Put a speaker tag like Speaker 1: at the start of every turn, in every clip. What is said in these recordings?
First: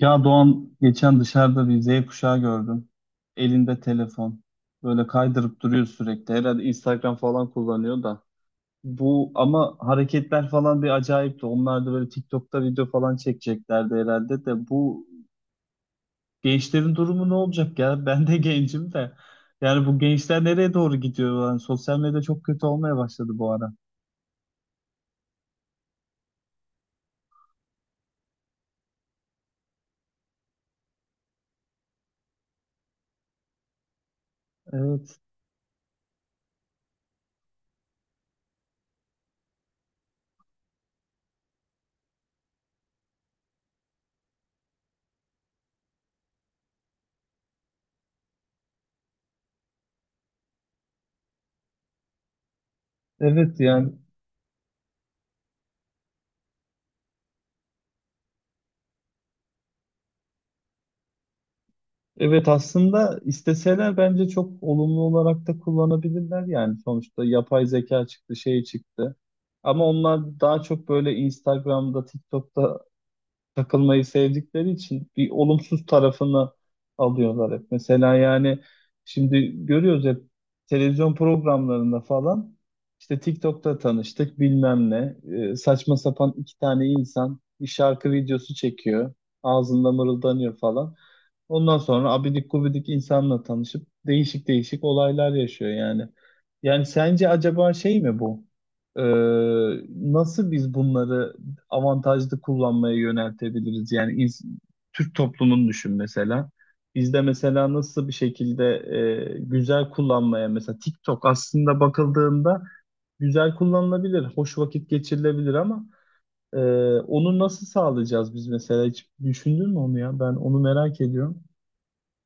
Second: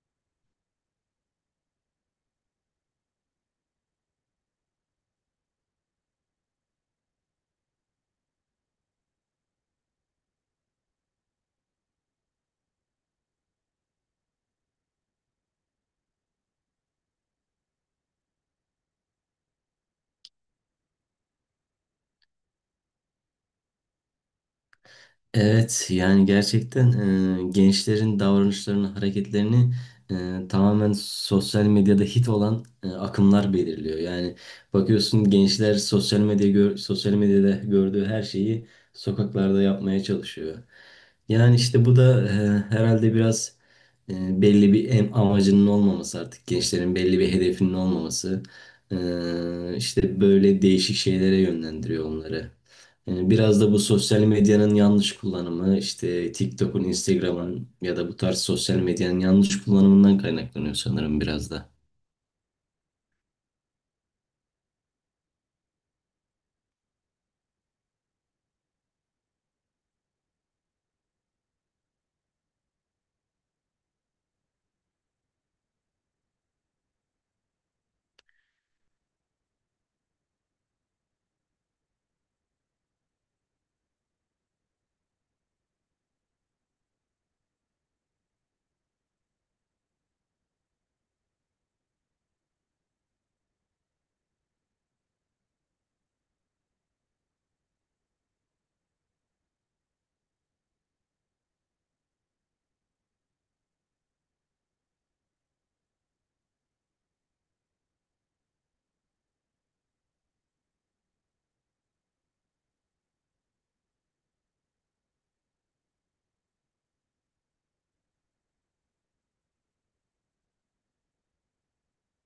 Speaker 1: Ya Doğan geçen dışarıda bir Z kuşağı gördüm. Elinde telefon. Böyle kaydırıp duruyor sürekli. Herhalde Instagram falan kullanıyor da. Bu ama hareketler falan bir acayipti. Onlar da böyle TikTok'ta video falan çekeceklerdi herhalde de. Bu gençlerin durumu ne olacak ya? Ben de gencim de. Yani bu gençler nereye doğru gidiyor? Yani sosyal medya çok kötü olmaya başladı bu ara.
Speaker 2: Evet yani gerçekten gençlerin davranışlarını, hareketlerini tamamen sosyal medyada hit olan akımlar belirliyor. Yani
Speaker 1: Evet.
Speaker 2: bakıyorsun gençler sosyal medyada gördüğü her şeyi sokaklarda yapmaya çalışıyor. Yani işte bu da herhalde biraz amacının olmaması, artık gençlerin belli bir hedefinin olmaması işte böyle değişik şeylere yönlendiriyor onları. Yani
Speaker 1: Evet
Speaker 2: biraz da bu
Speaker 1: yani.
Speaker 2: sosyal medyanın yanlış kullanımı, işte TikTok'un, Instagram'ın ya da bu tarz sosyal medyanın yanlış kullanımından kaynaklanıyor sanırım biraz da.
Speaker 1: Evet, aslında isteseler bence çok olumlu olarak da kullanabilirler yani sonuçta yapay zeka çıktı şey çıktı ama onlar daha çok böyle Instagram'da TikTok'ta takılmayı sevdikleri için bir olumsuz tarafını alıyorlar hep. Mesela yani şimdi görüyoruz hep televizyon programlarında falan işte TikTok'ta tanıştık bilmem ne. Saçma sapan iki tane insan bir şarkı videosu çekiyor, ağzında mırıldanıyor falan. Ondan sonra abidik gubidik insanla tanışıp değişik değişik olaylar yaşıyor yani. Yani sence acaba şey mi bu? Ee, Nasıl biz bunları avantajlı kullanmaya yöneltebiliriz? Yani Türk toplumunu düşün mesela. Bizde mesela nasıl bir şekilde güzel kullanmaya, mesela TikTok aslında bakıldığında güzel kullanılabilir, hoş vakit geçirilebilir ama e, onu nasıl sağlayacağız biz mesela? Hiç düşündün mü onu ya? Ben onu merak ediyorum.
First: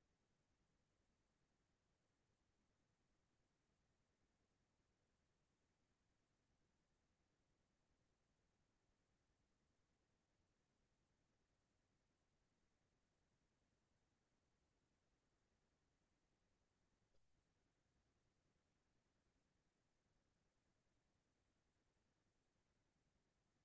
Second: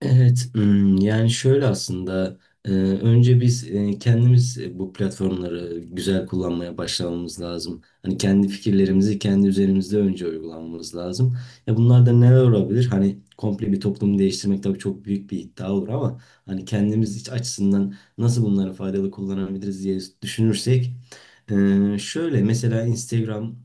Speaker 2: Evet, hmm, yani şöyle aslında önce biz kendimiz bu platformları güzel kullanmaya başlamamız lazım. Hani kendi fikirlerimizi kendi üzerimizde önce uygulamamız lazım. Ya bunlar da neler olabilir? Hani komple bir toplumu değiştirmek tabii çok büyük bir iddia olur ama hani kendimiz iç açısından nasıl bunları faydalı kullanabiliriz diye düşünürsek şöyle mesela Instagram,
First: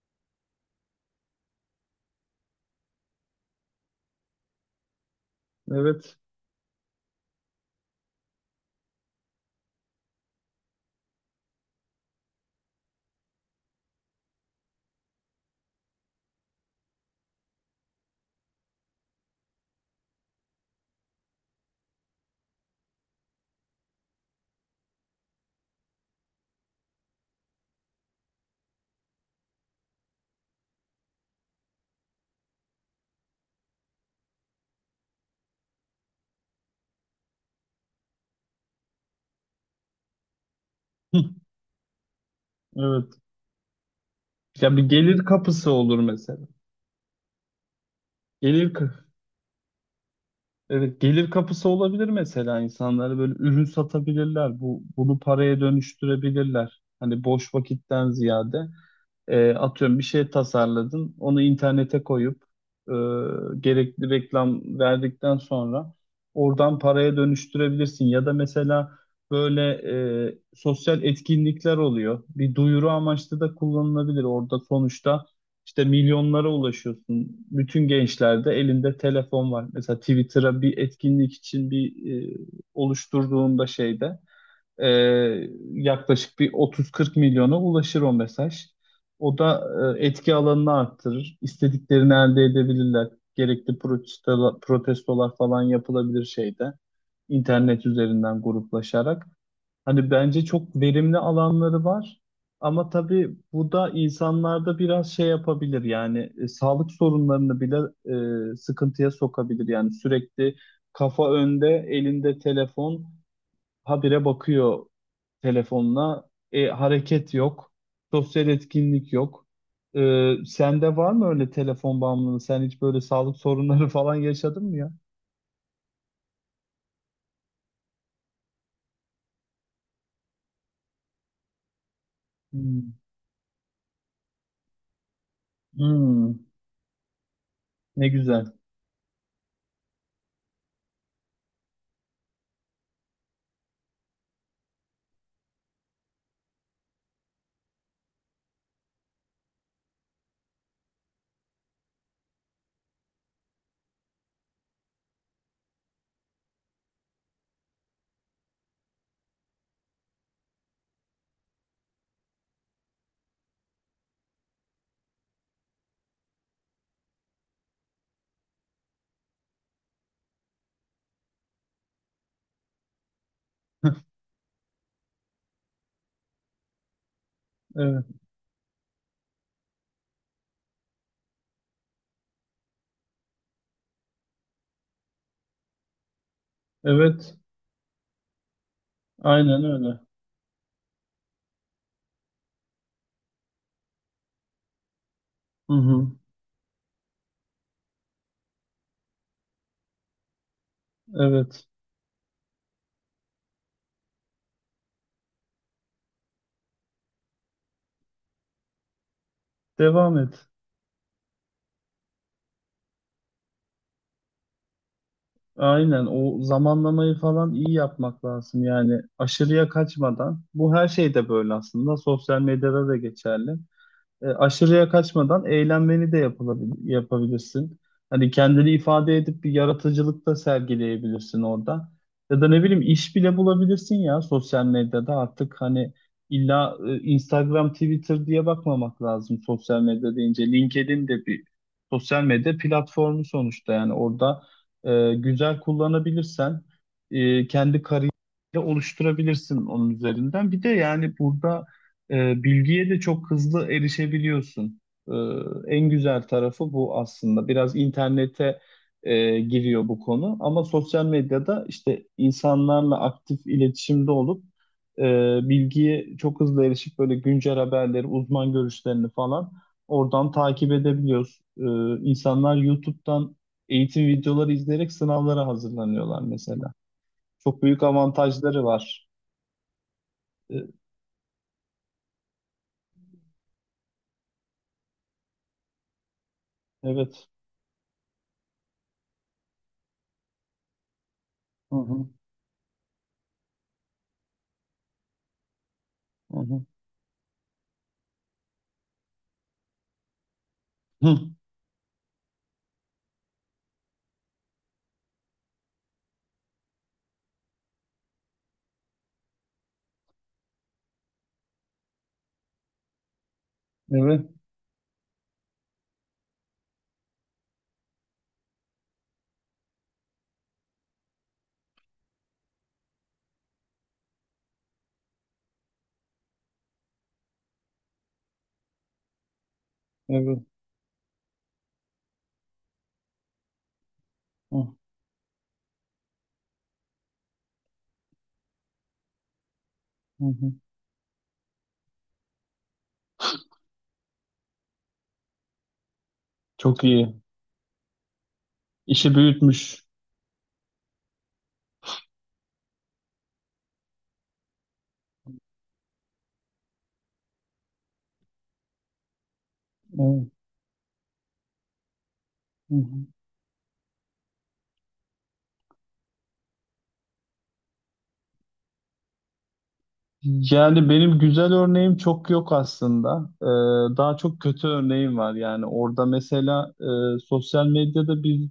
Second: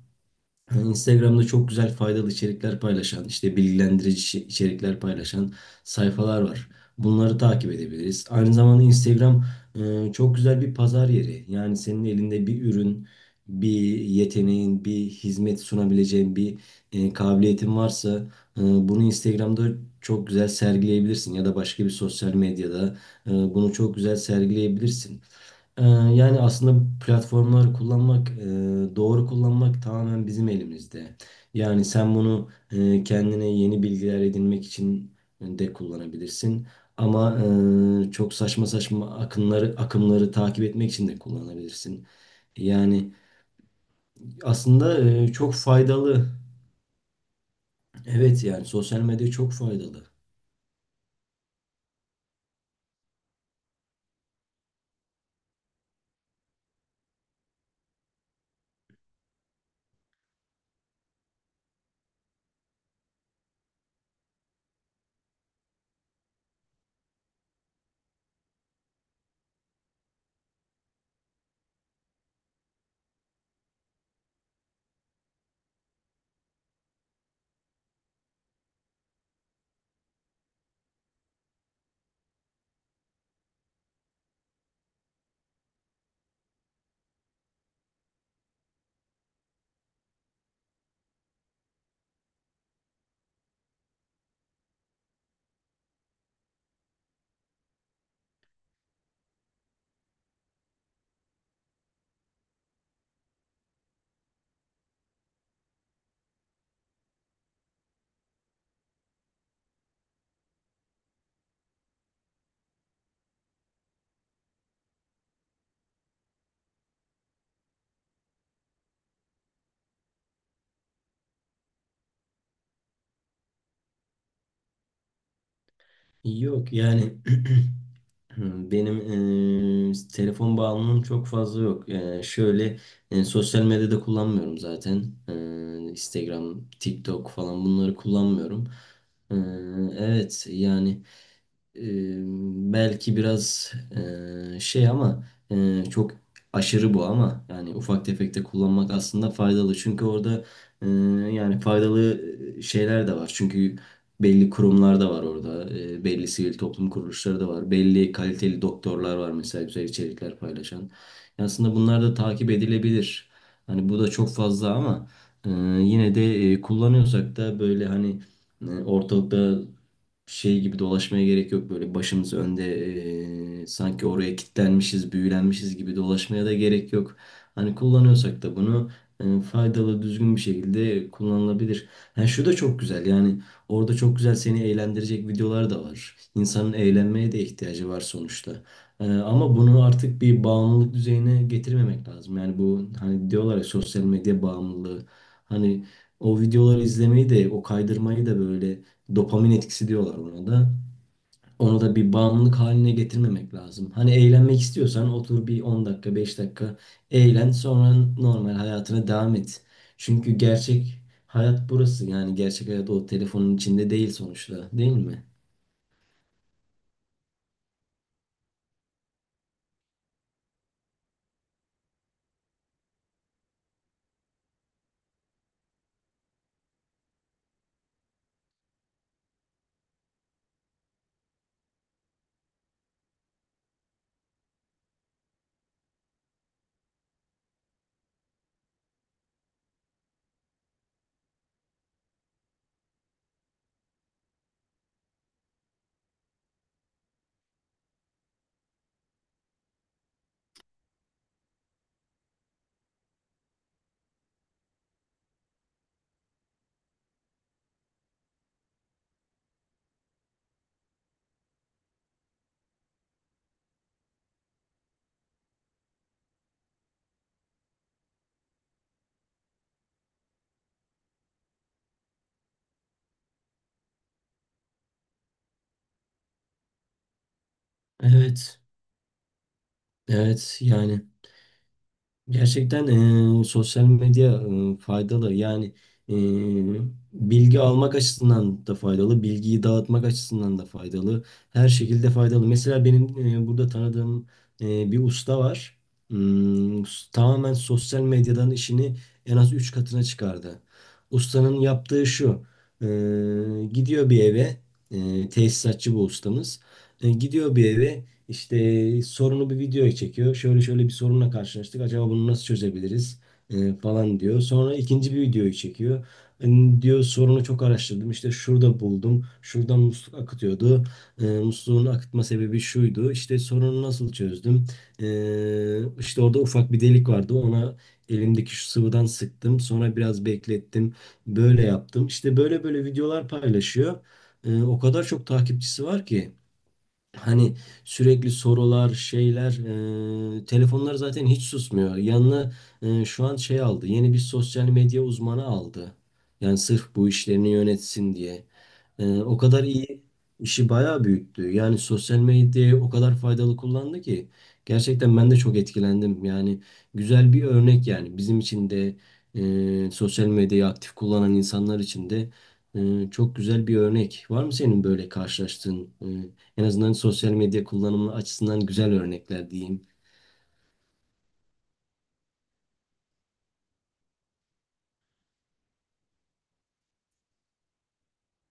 Speaker 2: yani Instagram'da çok güzel faydalı içerikler paylaşan, işte bilgilendirici içerikler paylaşan
Speaker 1: Evet.
Speaker 2: sayfalar var. Bunları takip edebiliriz. Aynı zamanda Instagram çok güzel bir pazar yeri. Yani senin elinde bir ürün, bir yeteneğin, bir hizmet sunabileceğin bir kabiliyetin varsa bunu Instagram'da çok güzel sergileyebilirsin ya da başka bir sosyal medyada bunu çok güzel sergileyebilirsin. Ee, Yani aslında bu platformları kullanmak, doğru kullanmak tamamen bizim elimizde. Yani sen bunu kendine yeni bilgiler edinmek için de kullanabilirsin. Ama çok saçma saçma akımları takip etmek için de
Speaker 1: Hı.
Speaker 2: kullanabilirsin.
Speaker 1: Evet.
Speaker 2: Yani
Speaker 1: Ya, bir
Speaker 2: aslında
Speaker 1: gelir
Speaker 2: çok
Speaker 1: kapısı olur
Speaker 2: faydalı.
Speaker 1: mesela.
Speaker 2: Evet yani
Speaker 1: Gelir ka-
Speaker 2: sosyal medya çok faydalı.
Speaker 1: Evet, gelir kapısı olabilir, mesela insanlara böyle ürün satabilirler. Bu bunu paraya dönüştürebilirler. Hani boş vakitten ziyade. Atıyorum bir şey tasarladın, onu internete koyup e, gerekli reklam verdikten sonra oradan paraya dönüştürebilirsin. Ya da mesela böyle sosyal etkinlikler oluyor. Bir duyuru amaçlı da kullanılabilir. Orada sonuçta işte milyonlara ulaşıyorsun. Bütün gençlerde elinde telefon var. Mesela Twitter'a bir etkinlik için bir oluşturduğunda şeyde. Ee, Yaklaşık bir 30-40 milyona ulaşır o mesaj. O da etki alanını arttırır. İstediklerini elde edebilirler. Gerekli protestolar falan yapılabilir şeyde. İnternet üzerinden gruplaşarak. Hani bence çok verimli alanları var. Ama tabii bu da insanlarda biraz şey yapabilir yani sağlık sorunlarını bile sıkıntıya sokabilir. Yani sürekli kafa önde, elinde telefon, habire bakıyor telefonuna. Hareket yok. Sosyal etkinlik yok. Sende var mı öyle telefon bağımlılığı? Sen hiç böyle sağlık sorunları falan yaşadın mı ya?
Speaker 2: Yok yani hmm, benim telefon bağımlılığım çok fazla yok. Şöyle
Speaker 1: Hmm.
Speaker 2: sosyal medyada kullanmıyorum zaten.
Speaker 1: Hmm.
Speaker 2: Instagram, TikTok falan bunları
Speaker 1: Ne güzel.
Speaker 2: kullanmıyorum. Eee, evet yani e, belki biraz şey ama çok aşırı bu, ama yani ufak tefek de kullanmak aslında faydalı. Çünkü orada e, yani faydalı şeyler de var. Çünkü belli kurumlar da var orada. E, belli sivil toplum kuruluşları da var. Belli kaliteli doktorlar var mesela güzel içerikler paylaşan. Yani aslında bunlar da takip edilebilir. Hani bu da çok fazla, ama e, yine de kullanıyorsak da böyle hani ortalıkta şey gibi dolaşmaya gerek yok. Böyle başımız önde sanki oraya kilitlenmişiz, büyülenmişiz gibi dolaşmaya da gerek yok. Hani
Speaker 1: Evet.
Speaker 2: kullanıyorsak da bunu faydalı, düzgün bir şekilde kullanılabilir. Yani şu da çok güzel. Yani orada çok güzel seni eğlendirecek videolar da var. İnsanın eğlenmeye
Speaker 1: Evet.
Speaker 2: de ihtiyacı var sonuçta. Ama
Speaker 1: Aynen
Speaker 2: bunu
Speaker 1: öyle.
Speaker 2: artık bir bağımlılık düzeyine getirmemek lazım. Yani bu hani diyorlar ya, sosyal medya bağımlılığı.
Speaker 1: Hı
Speaker 2: Hani
Speaker 1: hı.
Speaker 2: o videoları izlemeyi de, o kaydırmayı da böyle dopamin etkisi diyorlar ona da.
Speaker 1: Evet.
Speaker 2: Onu da bir bağımlılık haline getirmemek lazım. Hani eğlenmek istiyorsan otur bir 10 dakika, 5 dakika eğlen, sonra normal hayatına devam et.
Speaker 1: Devam et.
Speaker 2: Çünkü gerçek hayat burası. Yani gerçek hayat o telefonun içinde değil sonuçta, değil mi?
Speaker 1: Aynen. O zamanlamayı falan iyi yapmak lazım. Yani aşırıya kaçmadan. Bu her şeyde böyle aslında. Sosyal medyada da geçerli. Aşırıya kaçmadan eğlenmeni de yapabilirsin. Hani kendini ifade edip bir yaratıcılık da sergileyebilirsin orada. Ya da ne bileyim iş bile bulabilirsin ya, sosyal medyada artık hani illa Instagram, Twitter diye bakmamak lazım sosyal medya deyince. LinkedIn de bir sosyal medya platformu sonuçta, yani orada güzel kullanabilirsen kendi kariyerini oluşturabilirsin onun üzerinden. Bir de yani burada bilgiye de çok hızlı erişebiliyorsun. E, En güzel tarafı bu aslında. Biraz internete giriyor bu konu ama sosyal medyada işte insanlarla aktif iletişimde olup e, bilgiye çok hızlı erişip böyle güncel haberleri, uzman görüşlerini falan oradan takip edebiliyoruz. İnsanlar YouTube'dan eğitim videoları izleyerek sınavlara hazırlanıyorlar mesela. Çok büyük
Speaker 2: Evet.
Speaker 1: avantajları var.
Speaker 2: Evet
Speaker 1: E,
Speaker 2: yani gerçekten sosyal medya faydalı. Yani eee,
Speaker 1: evet.
Speaker 2: bilgi almak açısından da faydalı, bilgiyi dağıtmak açısından da faydalı. Her
Speaker 1: Hı hı,
Speaker 2: şekilde faydalı. Mesela benim burada tanıdığım bir usta var.
Speaker 1: hı hı.
Speaker 2: Hmm, tamamen sosyal medyadan işini en az 3 katına çıkardı.
Speaker 1: Hı.
Speaker 2: Ustanın yaptığı şu: gidiyor bir eve, tesisatçı bu ustamız. Gidiyor bir eve, işte sorunu bir videoya çekiyor. Şöyle şöyle bir sorunla karşılaştık. Acaba bunu nasıl çözebiliriz? E, falan
Speaker 1: Evet,
Speaker 2: diyor. Sonra ikinci bir videoyu çekiyor. Hani diyor sorunu çok araştırdım. İşte şurada buldum. Şuradan musluk akıtıyordu. E, musluğun akıtma sebebi şuydu. İşte sorunu nasıl çözdüm? E, işte orada ufak bir delik vardı. Ona elimdeki şu sıvıdan sıktım. Sonra biraz
Speaker 1: evet.
Speaker 2: beklettim. Böyle yaptım. İşte böyle böyle videolar paylaşıyor. E,
Speaker 1: Hı,
Speaker 2: o kadar çok takipçisi var ki! Hani sürekli sorular, şeyler,
Speaker 1: hı, hı.
Speaker 2: telefonlar zaten hiç susmuyor. Yanına şu an şey aldı, yeni bir sosyal medya uzmanı aldı. Yani
Speaker 1: Çok
Speaker 2: sırf bu
Speaker 1: iyi.
Speaker 2: işlerini yönetsin diye.
Speaker 1: İşi
Speaker 2: O kadar
Speaker 1: büyütmüş.
Speaker 2: iyi, işi bayağı büyüttü. Yani sosyal medyayı o kadar faydalı kullandı ki. Gerçekten ben de çok etkilendim. Yani güzel bir örnek yani. Bizim için de sosyal
Speaker 1: Evet,
Speaker 2: medyayı aktif kullanan insanlar için de
Speaker 1: hı, hı.
Speaker 2: çok güzel bir örnek. Var mı senin böyle karşılaştığın? En azından sosyal medya kullanımı açısından güzel örnekler diyeyim.
Speaker 1: Yani benim güzel örneğim çok yok aslında. Daha çok kötü örneğim var. Yani orada mesela sosyal medyada biz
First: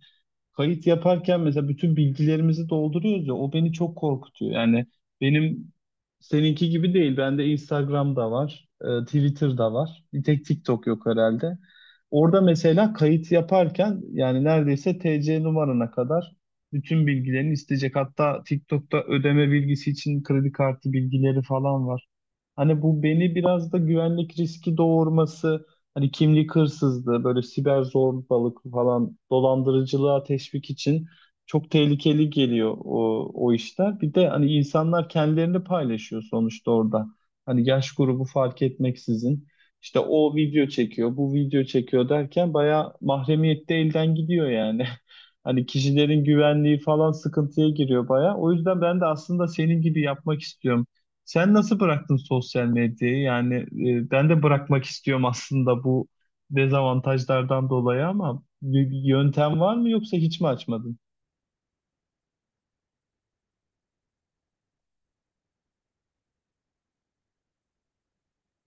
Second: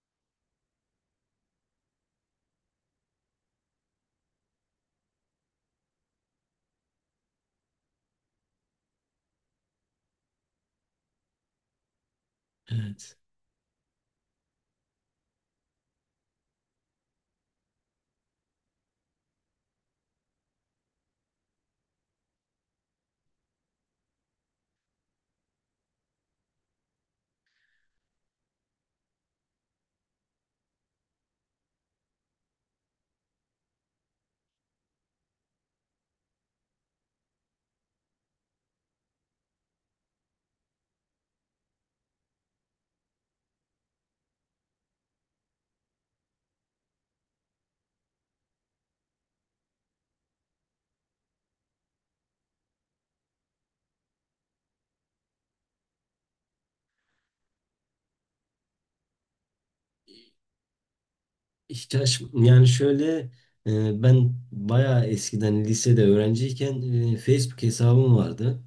Speaker 1: kayıt yaparken mesela bütün bilgilerimizi dolduruyoruz ya, o beni çok korkutuyor. Yani benim seninki gibi değil. Bende Instagram'da var, Twitter'da var. Bir tek TikTok yok herhalde. Orada mesela
Speaker 2: Evet.
Speaker 1: kayıt yaparken yani neredeyse TC numarana kadar bütün bilgilerini isteyecek. Hatta TikTok'ta ödeme bilgisi için kredi kartı bilgileri falan var. Hani bu beni biraz da güvenlik riski doğurması. Hani kimlik hırsızlığı, böyle siber zorbalık falan, dolandırıcılığa teşvik için çok tehlikeli geliyor o işler. Bir de hani insanlar kendilerini paylaşıyor sonuçta orada. Hani yaş grubu fark etmeksizin. İşte o video çekiyor, bu video çekiyor derken bayağı mahremiyette elden gidiyor yani. Hani kişilerin güvenliği falan sıkıntıya giriyor bayağı. O yüzden ben de aslında senin gibi yapmak istiyorum. Sen nasıl bıraktın sosyal medyayı? Yani ben de bırakmak istiyorum aslında bu dezavantajlardan dolayı ama bir yöntem var mı yoksa hiç mi açmadın?
Speaker 2: İhtiyaç yani şöyle, ben bayağı eskiden lisede öğrenciyken Facebook hesabım vardı.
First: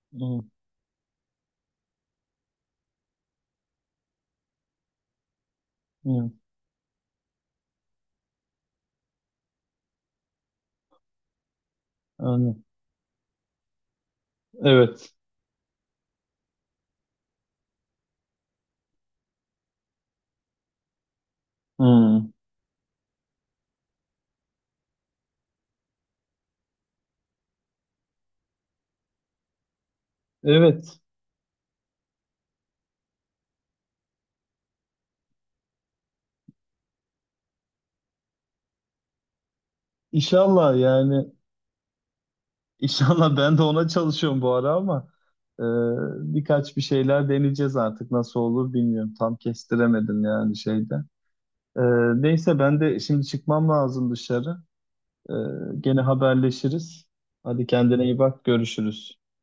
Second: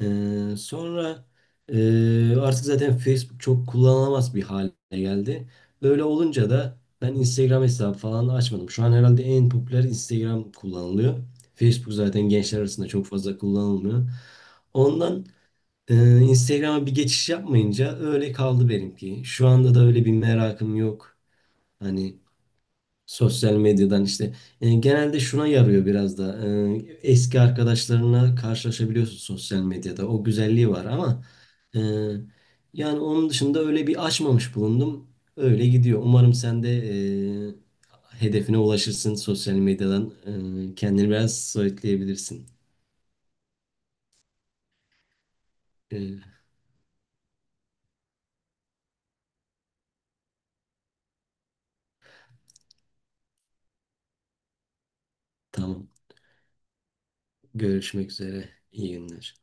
Speaker 1: Hı,
Speaker 2: Sonra artık zaten Facebook çok kullanılamaz bir hale geldi. Öyle
Speaker 1: hı,
Speaker 2: olunca da ben Instagram hesabı falan açmadım. Şu an herhalde en popüler Instagram kullanılıyor. Facebook zaten gençler
Speaker 1: anladım.
Speaker 2: arasında çok fazla kullanılmıyor.
Speaker 1: Evet.
Speaker 2: Ondan Instagram'a bir geçiş yapmayınca öyle kaldı benimki. Şu anda da öyle bir merakım yok. Hani
Speaker 1: Hı.
Speaker 2: sosyal medyadan işte. Genelde şuna yarıyor biraz da. Eski arkadaşlarına karşılaşabiliyorsun sosyal medyada. O güzelliği var
Speaker 1: Evet.
Speaker 2: ama e, yani onun dışında öyle bir açmamış bulundum. Öyle gidiyor. Umarım sen de e, hedefine ulaşırsın sosyal medyadan.
Speaker 1: İnşallah
Speaker 2: E, kendini
Speaker 1: yani.
Speaker 2: biraz soyutlayabilirsin.
Speaker 1: inşallah ben de ona çalışıyorum bu ara ama e,
Speaker 2: E,
Speaker 1: birkaç bir şeyler deneyeceğiz, artık nasıl olur bilmiyorum. Tam kestiremedim yani şeyde. E, Neyse, ben de şimdi çıkmam lazım dışarı. Ee,
Speaker 2: tamam.
Speaker 1: Gene haberleşiriz. Hadi kendine
Speaker 2: Görüşmek
Speaker 1: iyi bak,
Speaker 2: üzere. İyi
Speaker 1: görüşürüz.
Speaker 2: günler.